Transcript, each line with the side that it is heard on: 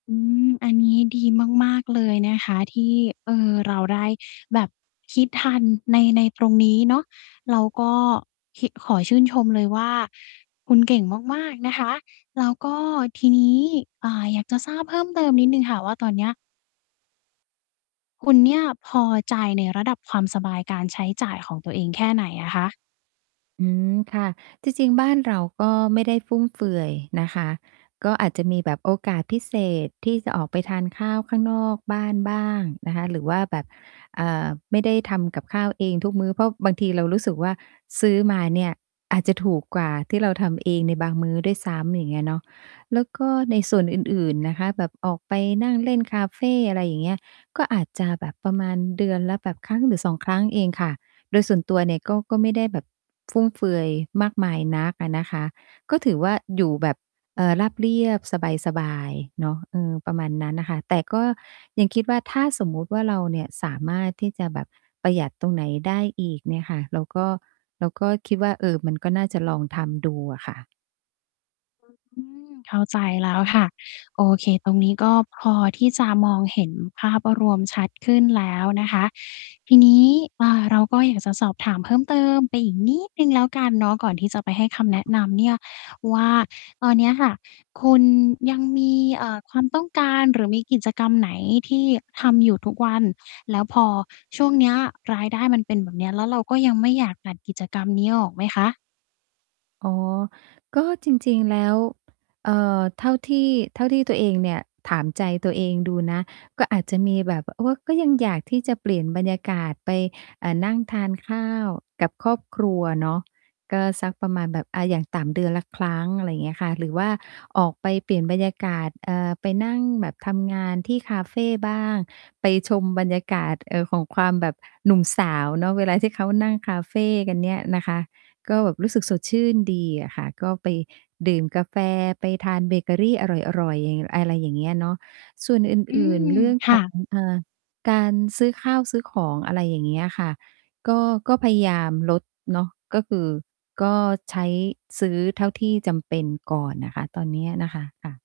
left: อืม อันนี้ดีมาก ๆ เลยนะคะ ที่ เอ่อ เราได้แบบคิดทันใน ในตรงนี้เนาะ เราก็คิด ขอชื่นชมเลยว่า คุณเก่งมาก ๆ นะคะ แล้วก็ทีนี้ อ่า อยากจะทราบเพิ่มเติมนิดหนึ่งค่ะว่า ตอนเนี้ย คุณเนี่ยพอใจในระดับความสบายการใช้จ่ายของตัวเอง แค่ไหนอะคะ?
right: อืม ค่ะ จริง ๆ บ้านเราก็ไม่ได้ฟุ่มเฟือยนะคะ ก็อาจจะมีแบบโอกาสพิเศษที่จะออกไปทานข้าวข้างนอกบ้านบ้างนะคะ หรือว่าแบบ เอ่อ ไม่ได้ทำกับข้าวเองทุกมื้อ เพราะบางทีเรารู้สึกว่า ซื้อมาเนี่ยอาจจะถูกกว่าที่เราทำเองในบางมื้อด้วยซ้ำ อย่างเงี้ยเนาะ แล้วก็ในส่วนอื่น ๆ นะคะ แบบออกไปนั่งเล่นคาเฟ อะไรอย่างเงี้ย ก็อาจจะแบบประมาณเดือนละแบบครั้งหรือ 2 ครั้งเองค่ะ โดยส่วนตัวเนี่ยก็ ก็ไม่ได้แบบฟุ่มเฟือยมากมายนักอะนะคะ ก็ถือว่า อยู่แบบ เอ่อ ราบเรียบ สบาย ๆ เนาะ อือ ประมาณนั้นน่ะค่ะ แต่ก็ยังคิดว่า ถ้าสมมุติว่า เราเนี่ยสามารถที่จะแบบประหยัดตรงไหนได้อีกเนี่ยค่ะ เราก็ เราก็คิดว่า เออ มันก็น่าจะลองทำดูอะค่ะ
left: อือ เข้าใจแล้วค่ะ โอเค ตรงนี้ก็พอที่จะมองเห็นภาพรวมชัดขึ้นแล้วนะคะ ทีนี้ อ่า เราก็อยากจะสอบถามเพิ่มเติมไปอีกนิดหนึ่งแล้วกันเนาะ ก่อนที่จะไปให้คำแ
right: ค
left: น
right: ่
left: ะ
right: ะ
left: นำเนี่ยว่า ตอนเนี้ยค่ะ คุณยังมี เอ่อ ความต้องการ หรือมีกิจกรรมไหน? ที่ทำอยู่ทุกวัน แล้วพอช่วงเนี้ยรายได้มันเป็นแบบเนี้ย แล้วเราก็ยังไม่อยากตัดกิจกรรมนี้ออกไหมคะ?
right: อ๋อ ก็จริง ๆ แล้ว เอ่อ เท่าที่ เท่าที่ตัวเองเนี่ยถามใจตัวเองดูนะ ก็อาจจะมีแบบ โอ้ ก็ยังอยากที่จะเปลี่ยนบรรยากาศไป อ่า นั่งทานข้าวกับครอบครัวเนาะ ก็สักประมาณแบบ อะ อย่างต่ำเดือนละครั้ง อะไรเงี้ยค่ะ หรือว่าออกไปเปลี่ยนบรรยากาศ เอ่อ ไปนั่งแบบทำงานที่คาเฟบ้าง ไปชมบรรยากาศ เอ่อ ของความแบบหนุ่มสาวเนาะเวลาที่เขานั่งคาเฟกันเนี่ยนะคะ ก็แบบรู้สึกสดชื่นดีอะค่ะ ก็ไปดื่มกาแฟ ไปทานเบเกอรีอร่อย ๆ เหย่งง่ะ อะไรอย่างเงี้ยเนาะ ส่วนอ
left: อื
right: ื่น
left: ม
right: ๆ เรื่อง
left: ค
right: ข
left: ่
right: อง
left: ะ
right: อ่า การซื้อข้าวซื้อของ อะไรอย่างเงี้ยค่ะ ก็ ก็พยายามลดเนาะ ก็คือ ก็ใช้ ซื้อเท่าที่จำเป็นก่อนน่ะค่ะ ตอนเนี้ยนะคะ ค่ะ